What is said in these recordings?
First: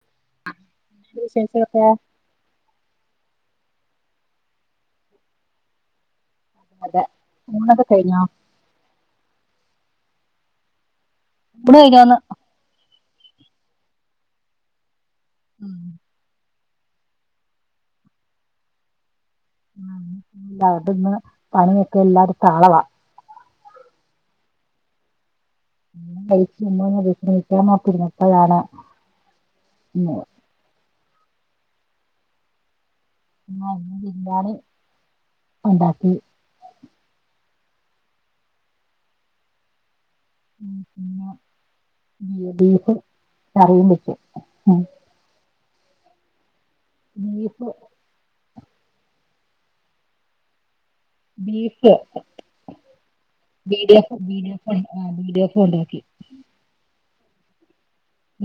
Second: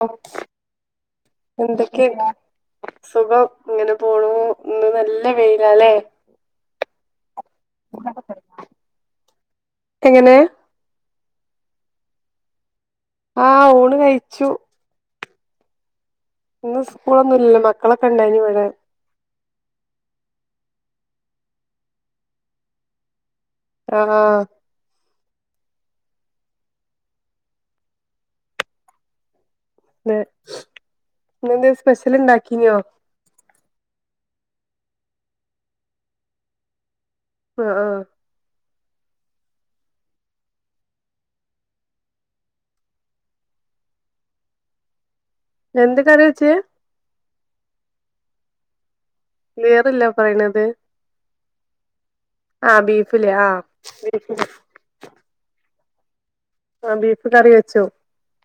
[unintelligible] വിശേഷൊക്കെ ന്തക്കയാ. സുഖം ഇങ്ങനെ പോണ്ണൂ ഇന്ന് നല്ല വെയിലാലേ അതെ നിങ്ങത്ക്കയിഞ്ഞോ. എങ്ങനെ ഊണ് കയിഞ്ഞോന്ന്. ആഹ് ഊണ് കയിച്ചു. ഉം. ഇന്ന് ഉസ്ക്കൂളൊന്നുല്ലലോ മക്കളൊക്കെ ഇണ്ടേനി ഇവിടെ ആ [inaudible] ന്താ അതന്ന് പണിയൊക്കെ ല്ലാടതുംതാളവാ ആഹാ [unintelligible] പ്പഴാണ് നെ ന്നന്തേ സ്പെസൽ യിണ്ടാക്കീനോ ആ ന്ന് ബിര്യാണി ഇണ്ടാക്കി ആ ആ [unintelligible] ബീ ഡി ഫ് കറിയും വെച്ച് ഉം എന്ത് ക്കറി വച്ചേ ബീഫ് ക്ലിയറില്ല പറയണത് ബീഫ് ആഹ് ബീഫില്ലേ ആഹ് ബീ ഡ്യ ഫ് ബീഫ് ബീ ഡ്യ ഫാണ് ആ ബീ ഡ്യ ഫ് പോണ്ടാക്കി ആ ബീഫ് കറി വെച്ചോ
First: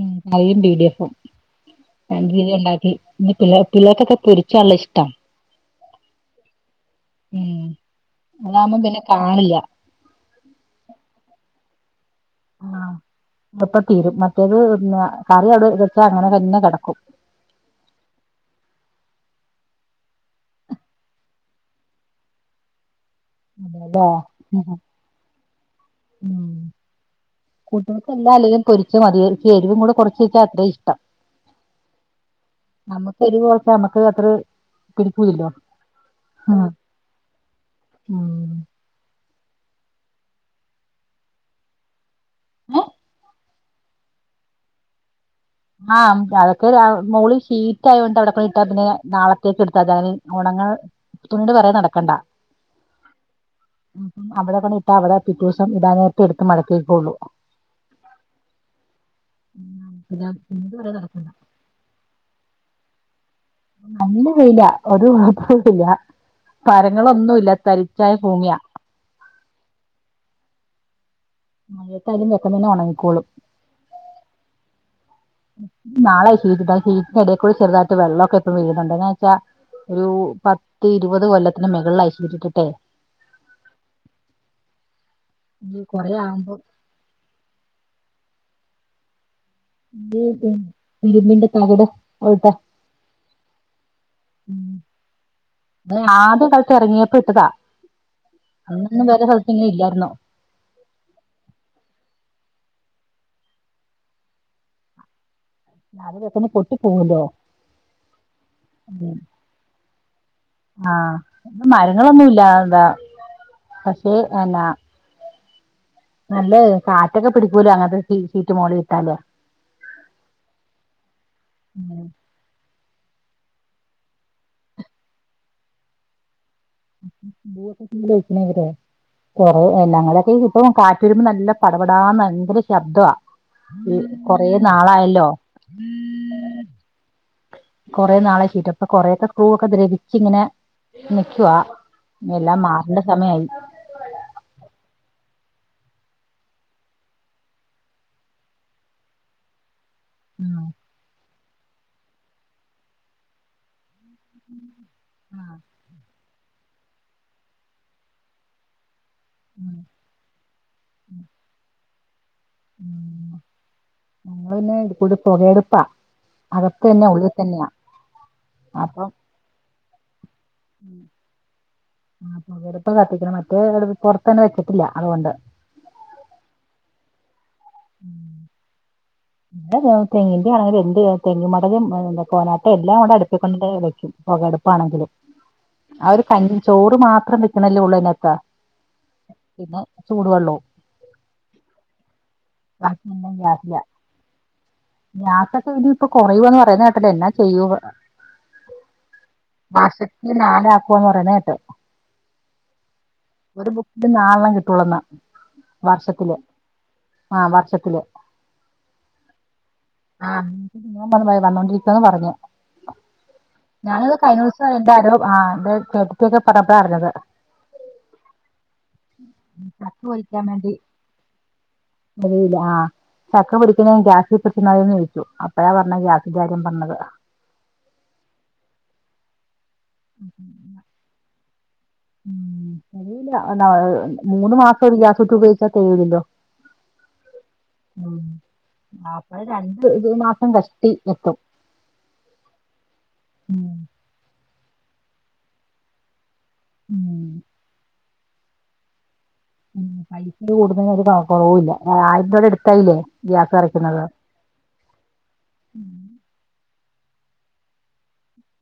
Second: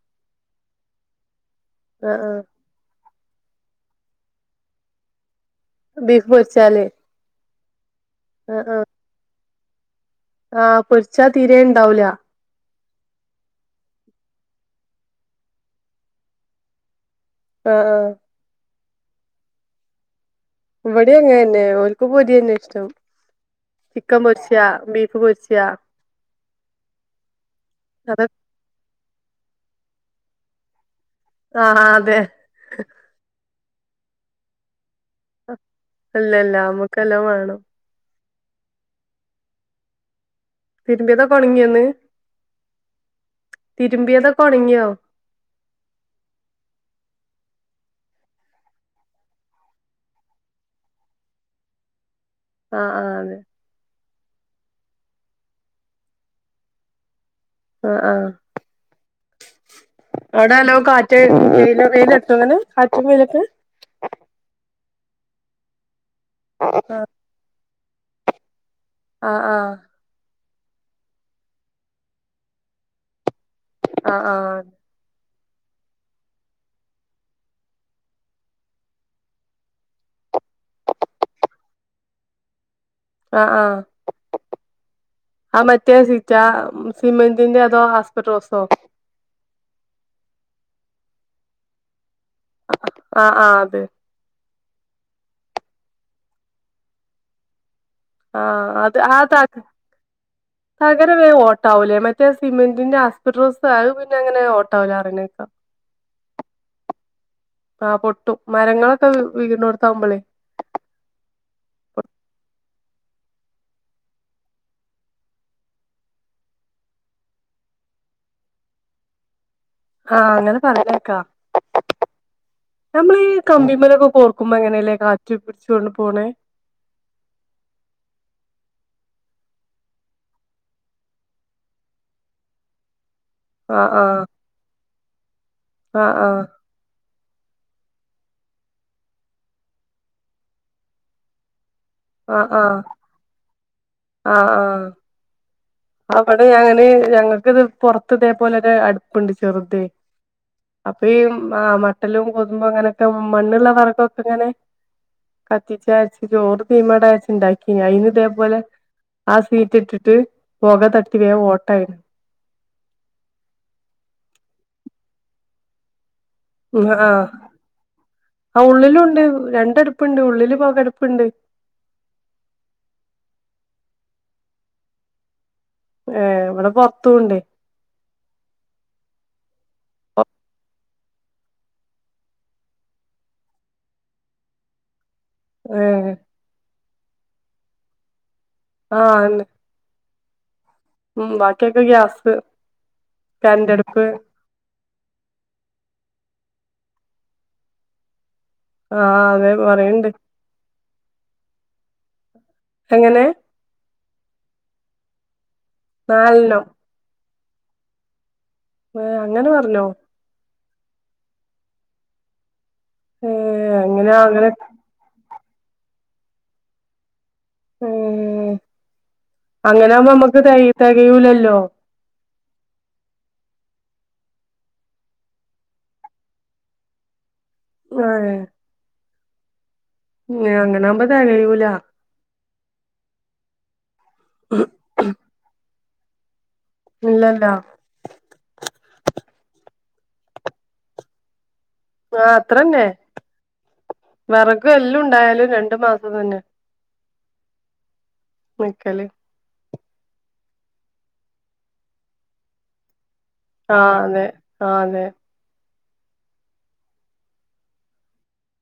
ഉം യും ബീ ഡി എഫും ആഹ് രണ്ട് ആഹ് രീതി ഇണ്ടാക്കി ഇ പിള്ളേ പിള്ളേക്കൊക്കെ പൊരിച്ചാണല്ലഷ്ട്ടം ബീഫ് പൊരിച്ചാല് ഉം അതാകുമ്പോം പിന്നെ കാണില്ല ആ പൊരിച്ചാ തീരെ ണ്ടാവൂല ആ എപ്പ തീരും മറ്റേത് നേ കറി അവിടെ വെച്ചാ അങ്ങനെ തന്നെ കെടക്കും ആഹ ആഹ ഇവിടെ അങ്ങനന്നെ ഓൽകും പൊരി തന്നെ ഇഷ്ടം അതെല്ലേ ചിക്കൻ പൊരിച്യ ബീഫ് പൊരിച്യ കൂട്ട്യോൾക്ക് അതൊ അലാ അല്ലേലും പൊരിച്ച മതി ഇത്തിരി എരിവും കൂടി കുറചേച്ചാൽ അത്രയും ഇഷ്ടം ആ ആഹ അതെ പ നമ്മക്ക് അതറ് അല്ല അല്ല നമ്മുക്കെല്ലാം വേണം ഉം തിരുമ്പിദൊക്കെ ഒണങ്ങിയ ന്ന് ഏഹ് തിരുമ്പിയതൊക്കെ ഒണങ്ങിയോ ആഹ് അതൊക്കെ മോള് ഷീറ്റ് ആയോണ്ട് അവിടെ ഒക്കെ ഇട്ടാ പിന്നെ നാളത്തേക്ക് എടുത്താ അതാ ഒണ്ണ ന്നാ തുണീട് പെറകെ നടക്കണ്ട ആഹ ആഹ അത് മ്മ് അവിടെ കൊണ്ട്‌ ഇട്ട അവിടെ പിറ്റെസം ഇടാൻനേരത്ത് എടുത്ത് മടക്കി ക്കൊള്ളു ആഹ ആഹ പിനെ അവിടെ നല്ലോ കാറ്റ് വെയില് തട്ടോ കാറ്റും വെയിലൊക്കെ നല്ല വെയില ഒരു [unintelligible] ആഹ് മരങ്ങളൊന്നുംല്ല തരി [unintelligible] ഭൂമ്യ ആ ആ മഴേത്തായാലും പെട്ടെന്നെന്നെ ഒണങ്ങിക്കോളും ആആ നാളെ ഷീറ്റിട്ടാ ഷീറ്റിന് ഇടേക്കൂടെ ചെുതായിട്ട് വെള്ളൊക്കെ ഇപ്പം വീഴുന്നുണ്ട് എങ്ങാ വെച്ചാ ഒരു പത്ത് ഇരുപത് കൊല്ലത്തിന്റെ മെകളിലായി ഷീറ്റിട്ട്ട്ട് അ ആ ആ ഈ മറ്റേ കൊറേ ശീറ്റ ആവുമ്പോ സിമെന്റിന്റെ അതോ ആസ്പറ്റോസോ [unintelligible] ഇരുമ്പിന്റെ തകിട് ആഹ് ആഹ് അതെ [unintelligible] ആദ്യ കാലത്ത് എറങ്ങിയപ്പോ ഇട്ടതാ ആ അത് അന്നൊന്നും ആ വേറെ ത സ്ഥലത്ത് ഇങ്ങനെ ഇല്ലായിരുന്നു തകരം വേ ഓട്ടാവൂലേ മറ്റേ സിമെന്റിന്റെ ആസ്പറ്റോസ അത് പിന്നെ അങ്ങനെ ഓട്ടോവൂല പറയ്നേക്ക അത് പെട്ടന്ന് പൊട്ടിപോവല്ലോ ആഹ് പൊട്ടും മരങ്ങളൊക്കെ അതേ വീണോടുത്താവുമ്പളേ ആ മരങ്ങളൊന്നും ഇല്ല [unintelligible] പക്ഷേ എന്ന നല്ല കാറ്റൊക്കെ പിടിക്കൂലേ അങ്ങനത്തെ സീറ്റ് മോളില്ട്ടാല് ആ അങ്ങത് പറയ്ണ കേക്കാ നമ്മളീ കമ്പിമ്മലൊക്കെ കോർക്കുമ്പോ എങ്ങനെല്ലേ കാറ്റ് പിടിച്ചോണ്ട് പോണേ [unintelligible] കൊറേ ഞങ്ങളൊക്കെ ഇപ്പൊ കാറ്റ് വരുമ്പോ നല്ല പടപടാന്ന് ഭയങ്കര ശബ്ദ ആഹ് ആഹ് കൊറേ നാളായല്ലോ ആഹ് ആഹ് കൊറെ നാളെ [unintelligible] കൊറെക്കെ സ്‌ക്രൂ ക്കെ ദ്രവിച്ച്ങ്ങനെ നിക്കുവാ എല്ലാം മാറേണ്ട സമായി ആ ആ അവിടെ ഞങ്ങന് ഞങ്ങക്ക് ഇത് പൊറത്ത് ഇതേപോലെ ഒരു അട്പ്പ്ണ്ട് ചെറുതെ ഉം അപ്പ ഈ ആ മട്ടലും കൊതുമ്പും അങ്ങനൊക്കെ മണ്ണ്ള്ള വെറകൊക്കെ പ്പങ്ങനെ കത്തിച്ച ച്ച് ചോറ് തീമട ച്ച് ണ്ടാക്കി അതിന് ഇതേപോലെ ആ സീറ്റ് ഇട്ടിട്ട് പൊക തട്ടി വേം ഓട്ടായിണ് ആ ഞങ്ങള് പിന്നെ ഇത് കൂടി പൊകടുപ്പാ അതൊക്കെ തന്നെ ആഹ് ഉള്ളിൽ തന്ന്യ ആ ഉള്ളിലും അപ്പൊ ഉണ്ട് രണ്ടടുപ്പുണ്ട് ഉള്ളില് പൊകടുപ്പുണ്ട് ആ പൊകട്പ്പ കത്തിക്ക്ന്നെ മ [unintelligible] പൊറത്തെന്നെ വെച്ചിട്ടില്ല അതോണ്ട് ഏ ഇവിടെ പൊറ്ത്തുണ്ട് [unintelligible] തെങ്ങിന്റെ ആണെങ്കിലും എന്തെ തെങ്മടലും [unintelligible] എല്ലാം കൂടെ അടുപ്പിക്കൊണ്ട വെക്കും അടുപ്പാണെങ്കിലും ആ ഏഹ് ഒരു കഞ്ഞി ചോറ് മാത്രം വെക്ക്ണല്ലേ ഉള്ളൂ ഇതിനാത്ത് ആ അന്നെ ചൂടു വെള്ളം ഉം ബാക്കിയൊക്കെ ഗ്യാസ് ബാക്കി എല്ലാം ഗ്യാസിലാ കരന്റടുപ്പ് ഗ്യാസൊക്കെ എനി ഇപ്പൊ കൊറയുന്ന് പറയുന്ന കേട്ടല്ലോ എല്ലാ ചെയ്യൂ ആഹ് അതെ പറയണ്ട് മാശത്തില് നാലാക്കുവന്ന് പറയുന്ന കേട്ട് എങ്ങനെ ഇത് നാൽണ്ണം കിട്ടൂളന്നാ നാല് എണ്ണം ആ വർഷത്തില് ഏ അങ്ങനെ പർനോ? മോൻ പറഞ്ഞ് വന്നോണ്ടിരിക്കാന്ന് പറഞ്ഞ്. ഏഹ് അങ്ങനെ ഞാനിത് കഴിഞ്ഞ അങ്ങനെ ദിവസം എൻ്റാരോ ആഹ എ ചേട്ടത്തിക്കെ പറപ്പടാരഞ്ഞത് ഉ അങ്ങനെ ചക്ക നമ്മുക്ക് പൊരിക്കാൻ ത വേണ്ടി തകയൂലല്ലോ [unintelligible] ചക്ക കുടിക്കുന്ന ഗ്യാസിൽപ്പിച്ചെന്നന്ന് ചോച്ചു അപ്പഴാ പറഞ്ഞ ഗ്യാസി കാര്യം പറഞ്ഞത് ആഹ ഉം അങ്ങനാമ്പ തെകയൂല ഉല്ല മൂന്ന് മാസം ഒരു ഗ്യാസുട്ട് ഉപയോഗിച്ചാ തേവടല്ലോ ഇല്ലല്ല അപ്പൾ രണ്ട് ഇ മാസം കഷ്ടി എത്തും ആ അത്രന്നെ ഉം. വിറകു എല്ലുണ്ടായാലും രണ്ടു മാസം തന്നെ ഉം നിക്കല് ഉ പൈസ കൂടുന്ന ഒരു കുറവില്ല ആയിരം രൂപയുടെ എടുത്തായില്ലേ [unintelligible] ഉം [unintelligible]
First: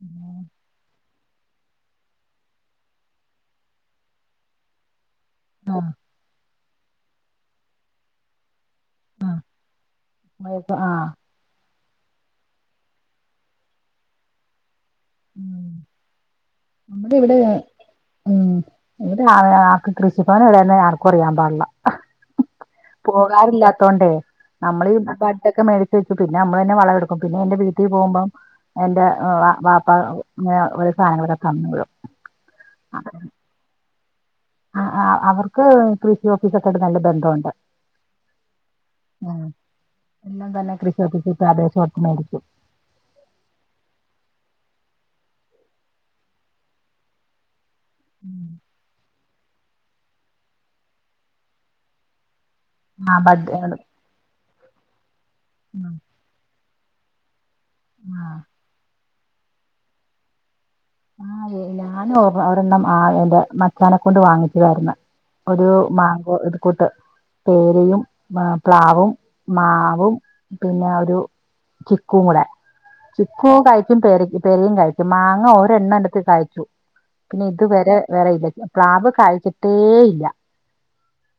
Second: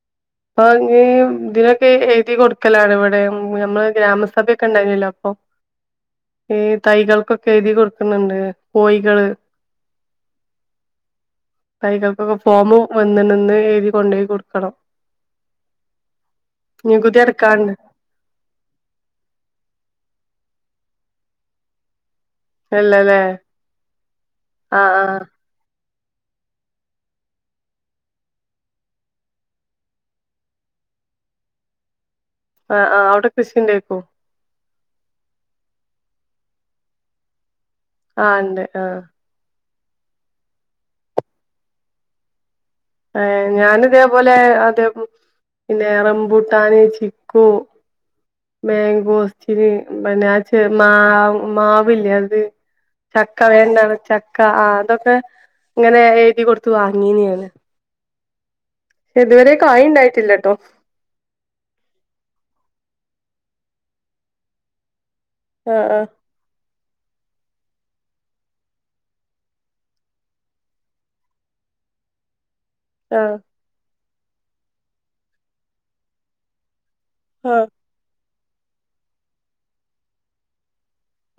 ഉ [unintelligible] അപ്പൊ ഇ ഇതിനൊക്കെ എഴുതി കൊടുക്കലാണ് ഇവിടെ നമ്മള് ഗ്രാമസഭയൊക്കെ ഉണ്ടായിുന്നല്ലോ അപ്പൊ ആഹ ഈ തൈകൾക്കൊക്കെ എഴുതി കൊടുക്കുന്നുണ്ട് കോഴികള് ആഹപ്പ ആഹ കൈകൾക്കൊക്കെ ഫോമ വന്ന് നിന്ന് എഴുതി കൊണ്ടപോയി കൊടുക്കണം ഉം നമ്മുടെ നികുതി ഇവിടെ അടക്കാണ്ട് ഉ ഇവിടെ ആ ആക്ക് കൃഷി ചിപ്പനവി തന്നെ ആർക്കും അറിയാൻ പാടില്ല ഇല്ലല്ലേ പോകാറില്ലാത്തോണ്ടേ നമ്മള് ആഹ് ആഹ് ബൊക്കെ മ പിന്നെ നമ്മൾ തന്നെ വളംെടുക്കും പിന്നെ എ വീട്ടിൽ പോകുമ്പം എന്റെ അപ്പങ്ങന ഒരു സാധനംങ്ങള തന്ന വിടും ആ ആ് അവിടെ കൃഷിന്റെേക്കോ ആ അവർക്ക് കൃഷി ഓഫീസൊക്കെട്ട് നല്ല ബന്ധമുണ്ട് ആ ഉണ്ട് ആഹ ഉം. എല്ലാം തന്നെ കൃഷി ഒത്തിിച്ചിട്ട പ്രദേശം ഒട്ടു മേടിച്ചു ഏ ഞൻ ഇതേപോലെ അത പിന്നെ എറംപൂട്ടാൻ ചിക്കു ബേങ്കോസ്റ്റന് പിന്നെച്ച മാ മാവ ഇല്ലത് ആഹ് ചക്ക ബഡ് വേണ്ട ചക്ക ആ അതൊക്കെ ഇങ്ങനെ ആഹ് എഴുതി കൊടു വാങ്ങിയനെയാണ് ഇതുവരെക്കെ ആ ഉണ്ടായിട്ടില്ലട്ടോ ആത ഞാനും ഓ അവരെന്ന ആ എൻറെ മച്ചാനെ കൊണ്ട് വാങ്ങിച്ചതായിുന്ന ഒരു ആഹ് ആഹ് മാങ്കോ എ കൂട്ട് പേരയും പ്ലാവും മാവും പിന്നെ ഒരു ചിക്കും കൂടെ ആഹ് ചിക്കുവ കഴിക്കും പ പെരയും കഴിക്കും മാങ്ങ ഒഓരെണ്ണ എടുത്ത് കഴച്ചു പിന്നെ ഇത് ആഹ് വരെ വറെയില്ല പ്ലാാവ് കഴിച്ചിട്ടേ ഇല്ല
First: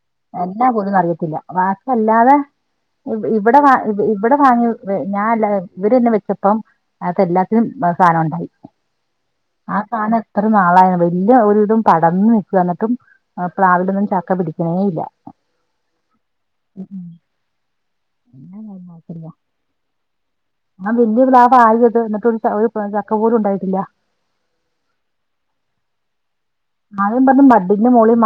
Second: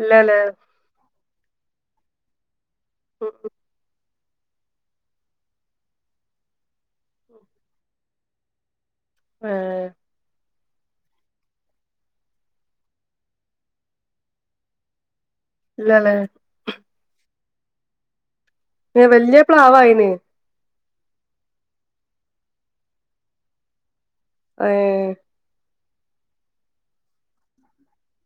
ഇല്ലല്ലേ എല്ലാ പോന്നും അറിയത്തില്ല വാക്കല്ലാതെ ഉം ഉം ഇവിടെ വ ഇവിടെ വാങ്ങി ഞാൻല്ല ഇവടെ തന്നെ വെച്ചപ്പം അ എല്ലാത്തിനും സാധനം ഉണ്ടായി ആഹ ഏഹ് താന എത്ര നാളായ വലിയ ഒരുരിതും പടന്നു നിക്കു എന്നിട്ടും പ്ലാവിലൊന്നും ചക്ക പിടിക്കണേ ഇല്ല ഇല്ലല്ലേ വല്ിയ പ്ലവാായിന് ആ വല്യ പ്ലാവ്ആയിത് എന്നിട്ട് ഒരുചക്ക പോലും ഉണ്ടായിട്ടില്ല ഏ ആദ്യം പറഞ്ഞു ബഡിന്റെ മുകളിൽ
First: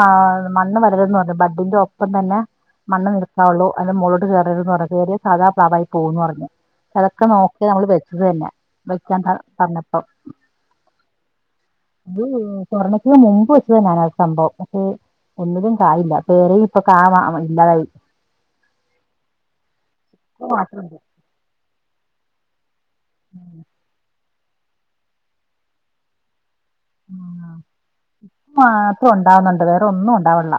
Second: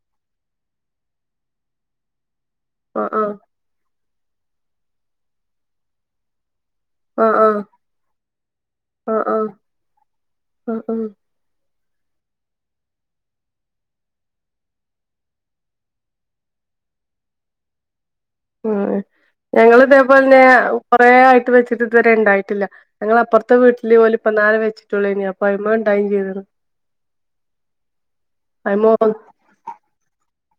മണ്ണ് വരതന്ന് പറഞ്ഞു ബഡിന്റെ ഒപ്പം തന്നെ ആഹ് മണ്ണണ് നിൽക്കാവുള്ളു അ മളോട്ട് കയറരു എന്ന് പറ കയറിയ സാധാ പ്ലാവായി പോകന്ന് പറഞ്ു അതൊക്കെ ആഹ് ആഹ് നോക്കിയ നമ്മള് വെച്ചത് തന്നെ വെക്കാൻ പറഞ്ഞപ്പം ഉം അത് സ്വർണക്കന് മുമ്പ് വെച്ച തന്നെയാണ് ആ സംഭവം പക്ഷെ ഒന്നിലും കായല്ലേറെ ഇപ്പൊ ക ഇല്ലാതായി ഉ ഞങ്ങൾ ഇതേപോലെന്നെ മാത്രമുണ്ട് കൊറെ ആയിട്ട് വെച്ചിട്ട് ഇതുവരെ ഉണ്ടായിട്ടില്ല ഞങ്ങള അപ്പുറത്തെ വീട്ടില് പോലെ ഇപ്പന്ന നേരെ വച്ചിട്ടള ഇനി അപ്പ അമ്മ ഉണ്ടം ചെയ്ത ആ ഇപ്പ അയ്മ മാത്രം ഉണ്ടാവുന്നുണ്ട് വേറെ ഒന്നും ഉണ്ടാവില്ല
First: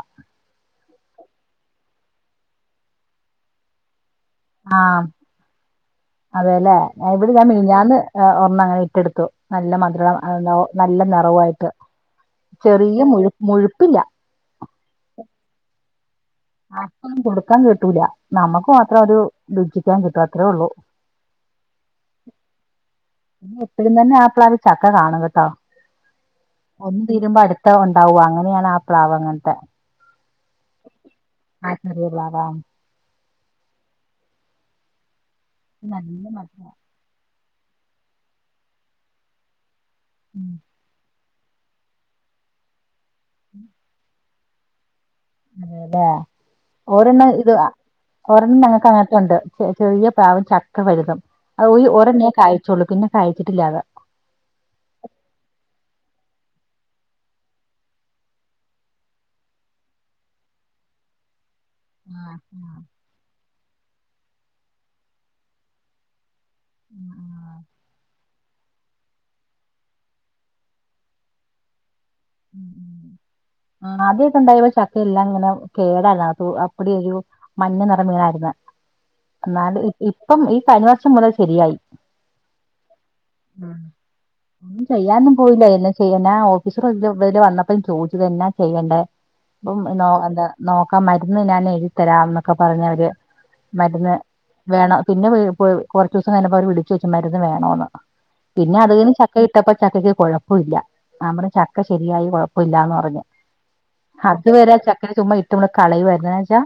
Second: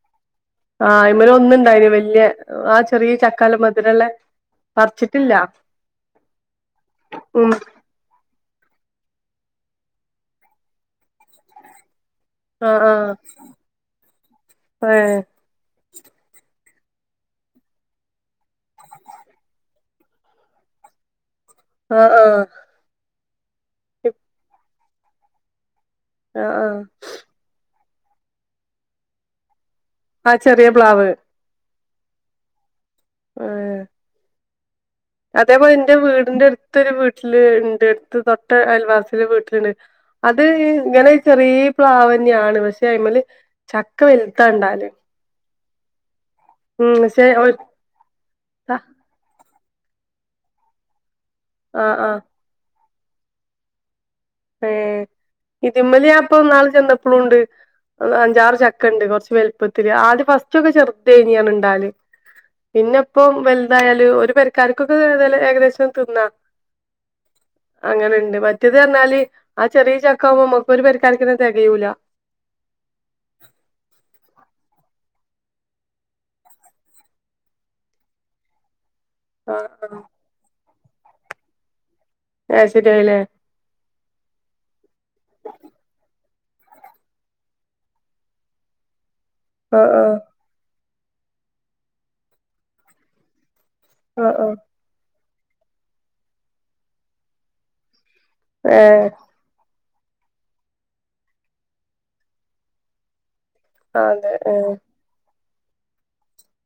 ആഹ ഇ്മല ഒന്ന ഇണ്ടായിന് വല്ിയ ആ ചെറിയ ചക്കാല മധുരുള്ള പറിച്ചിട്ടില്ല അതെയല്ലെ ഇവിടെ ഞാൻ ഉം മീഞ്ഞാന്ന് അങ്ങനെ ഇറ്റെടുത്തു നല്ല മധുരം നല്ല കുറവായിട്ട് ആഹ് ചെറിയ ആഹ് മുഴു മുഴുപ്പില്ല ഇ ആർക്കും കൊടുക്കാൻ കിട്ടൂല നമുക്ക് മാത്രം അത് രുചിക്കാൻ കിട്ടും അത്രേ ഉള്ളു ആ ആ എപ്പോഴും തന്നെ ആപ്പ്ളവി ചക്ക കാണ കേട്ടോ ആഹ് ഒന്ന തീരുമ്പോ അടുത്ത ഉണ് പാവ അങ്ങനെയാണ് ആ പ്ലാവ് അങ്ങനത്തെ ആ ചെറിയ പ്ലാവ് ആക്കറിയാവ ആ അതേപോലെ എന്റെ നല്ല വീടിന്റെ മധുരം അടുത്തൊരു വീട്ടില് ഉണ്ട് അടുത്ത് തൊട്ട അയൽവാസിൽ വീട്ടിലുണ്ട് അത് ഉം ഇങ്ങനെ ചെറിയ പ്ലാവന്നെയാണ് പക്ഷെ അയ്മല് ചക്ക വൽ ത ഇണ്ടാവൽ അതെ അതെ ഓരെണ്ണം ഇത് ഒത്ത ഓരെണ്ണം ഞങ്ങക്ക് അങ്ങട്ടുണ്ട് ച ചെറിയ പാവം ചക്ക വലുതും അത് ആഹ് ആഹ് ഒരെണ്ണം കായച്ചുള്ളൂ പിന്നെ കായച്ചിട്ടില്ലാതെ ഏ ഇതിമ്മല ഞാൻപ്പൊ നാള് ചന്തപ്പളും ഉണ്ട് അഞ്ചാറ് ചക്ക ഇണ്ട് കുറച്ച് വലുപ്പത്തിത്തില്ൽ ആദ്യം ഫസ്റ്റ് ഒക്കെ ചെറുതേനി ണ്ടാല് ആഹ് ആഹ് പിന്നെ ഇപ്പോം വലുതായല് ഒരു പരിക്കാർക്കൊക്കെതായല് ഏകദേശം തിന്നാ ആഹ് ആഹ് അങ്ങനെണ്ട് മറ്റേത് പറഞ്ഞാല് ആ ചെറിയ ചക്കാവുമ്പോ നമുക്ക് ഒരു പക്കാർരിക്കന തികയൂല മ് മ് ആദ്യൊക്കെ ഉണ്ടായപ്പോച ക എല്ലാം ഇങ്ങനെ കേടല്ല അ അപ്പടൊ ഒരു മഞ്ഞ നിറ മീനായിുന്ന ആഹ് എന്നാല് ആഹ് ഇപ്പം ഈ കഴിഞ്ഞ വർഷം മുതൽ ശരിയായി അത് ശരിയായില്ലേ ഉം ന്നും ചെയ്യന്നും പോയില്ല എന്നെ ചെയ്യാന ഓഫീസ് വല് വന്നപ്പോ [unintelligible] ചെയ്യണ്ടേ ഇപ്പം ആഹ് എന്താ ആഹ് [unintelligible] കാൻ മരുന്ന് ഞാൻ എഴുത്തരാം എന്നൊക്കെ പറഞ്ഞ അവര് മരുന്ന് ആഹ് ആഹ് വേണം പിന്നെ കുറച്ച് ദിവസം കപ്പോ അവര് വിളിച്ചു വെച്ചമാതിന്ന് വേണോന്ന് പിന്നെ അത് ഏഹ് ചക്ക ഇട്ടപ്പോ ചക്കക്ക് കൊഴപ്പ ഇല്ല നമ്മുടെ ചക്ക ശരിയായി കൊഴപ്പില്ലന്ന് പറഞ്ഞഞ് അതെ ഏഹ് അതുവരെ ചക്കണി ചുമ് ഇട്ട് മള കളയ വരുന്ന വെച്ചാ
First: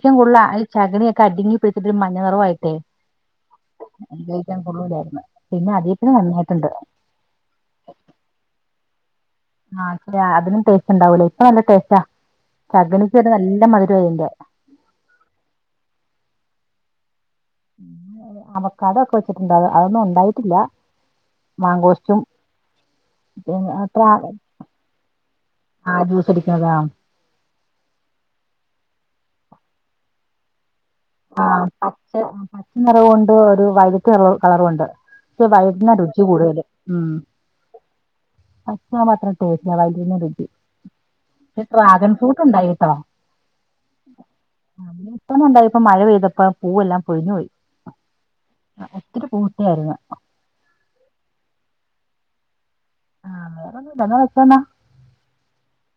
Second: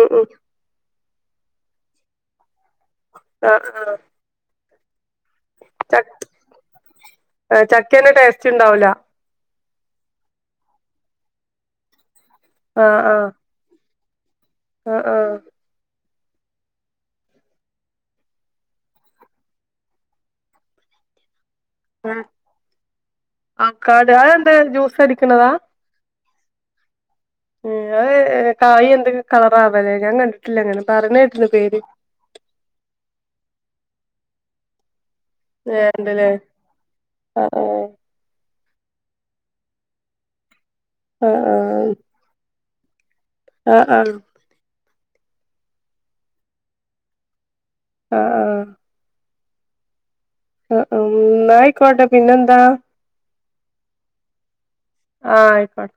ഉം ഉം കൂടുള്ള ആഈ ച കടിങ്ങി പിടിച്ചട്ട് മഞ്ഞ നിറവയിട്ടേ ആ ആ ൻ കൊള്ളൂലായിരുന്നു പിന്നെ അധത്തിെ നന്നായിട്ടുണ്ട് ചക്കേന്റെ ടേസ്റ്റ് ഉണ്ടാവൂല ആ അതിനും ടേസ്റ്റ് ഇണ്ടാവൂലേ ഇപ്പ നല്ല ടേസ്റ്റാ ചക നല്ല മതി [unintelligible] ആ ആ അവക്ക് അതൊക്കെ വെച്ചിട്ടുണ്ടോ അതൊന്നും ഇണ്ടായിട്ടില്ല മാങ്കോശും ആഹ് പി അത്ര ആക്കാട് അതെന്ത് ജ്യൂസ് അടിക്കണതാ ആലു പിടികണതാണ് ഉം [unintelligible] കായ് എന്തൊക്കെ കളറാവല്ലേ ഞാൻ കണ്ടിട്ടില്ല അങ്ങനെ പറഞ്ഞ ആ കേട്ടിണ് പേര് പച്ച പച്ച നിറവുണ്ട് ഒരു വൈലറ്റ് നിറ കളറുണ്ട് ക്ഷേ ഏഹ് വൈലറ്റിന രുചി ഉണ്ടല്ലേ കൂടുതല് ഉം ആഹ് ആത്ര മാത്രം ടേസ്റ്റ് വഴുതനാവെട്ടി ആഹ് ആഹ് ക്ഷേ ഡ്രാഗൺ ഫ്രൂട്ട് ഉണ്ടായി കേട്ടോ ആ ആം അതിനിപ്പം ഉണ്ടായിപ്പം മഴ പെയ്തപ്പം പൂവെല്ലാം പൊഴിഞ്ഞു പോയി ആ ആ തായിരുന്നു ആ അം ആയിക്കോട്ടെ പിന്നെന്താ ആ വേറൊന്നും ഇല്ല എന്ന വെച്ചോന്നാ ആ ആയിക്കോട്ടെ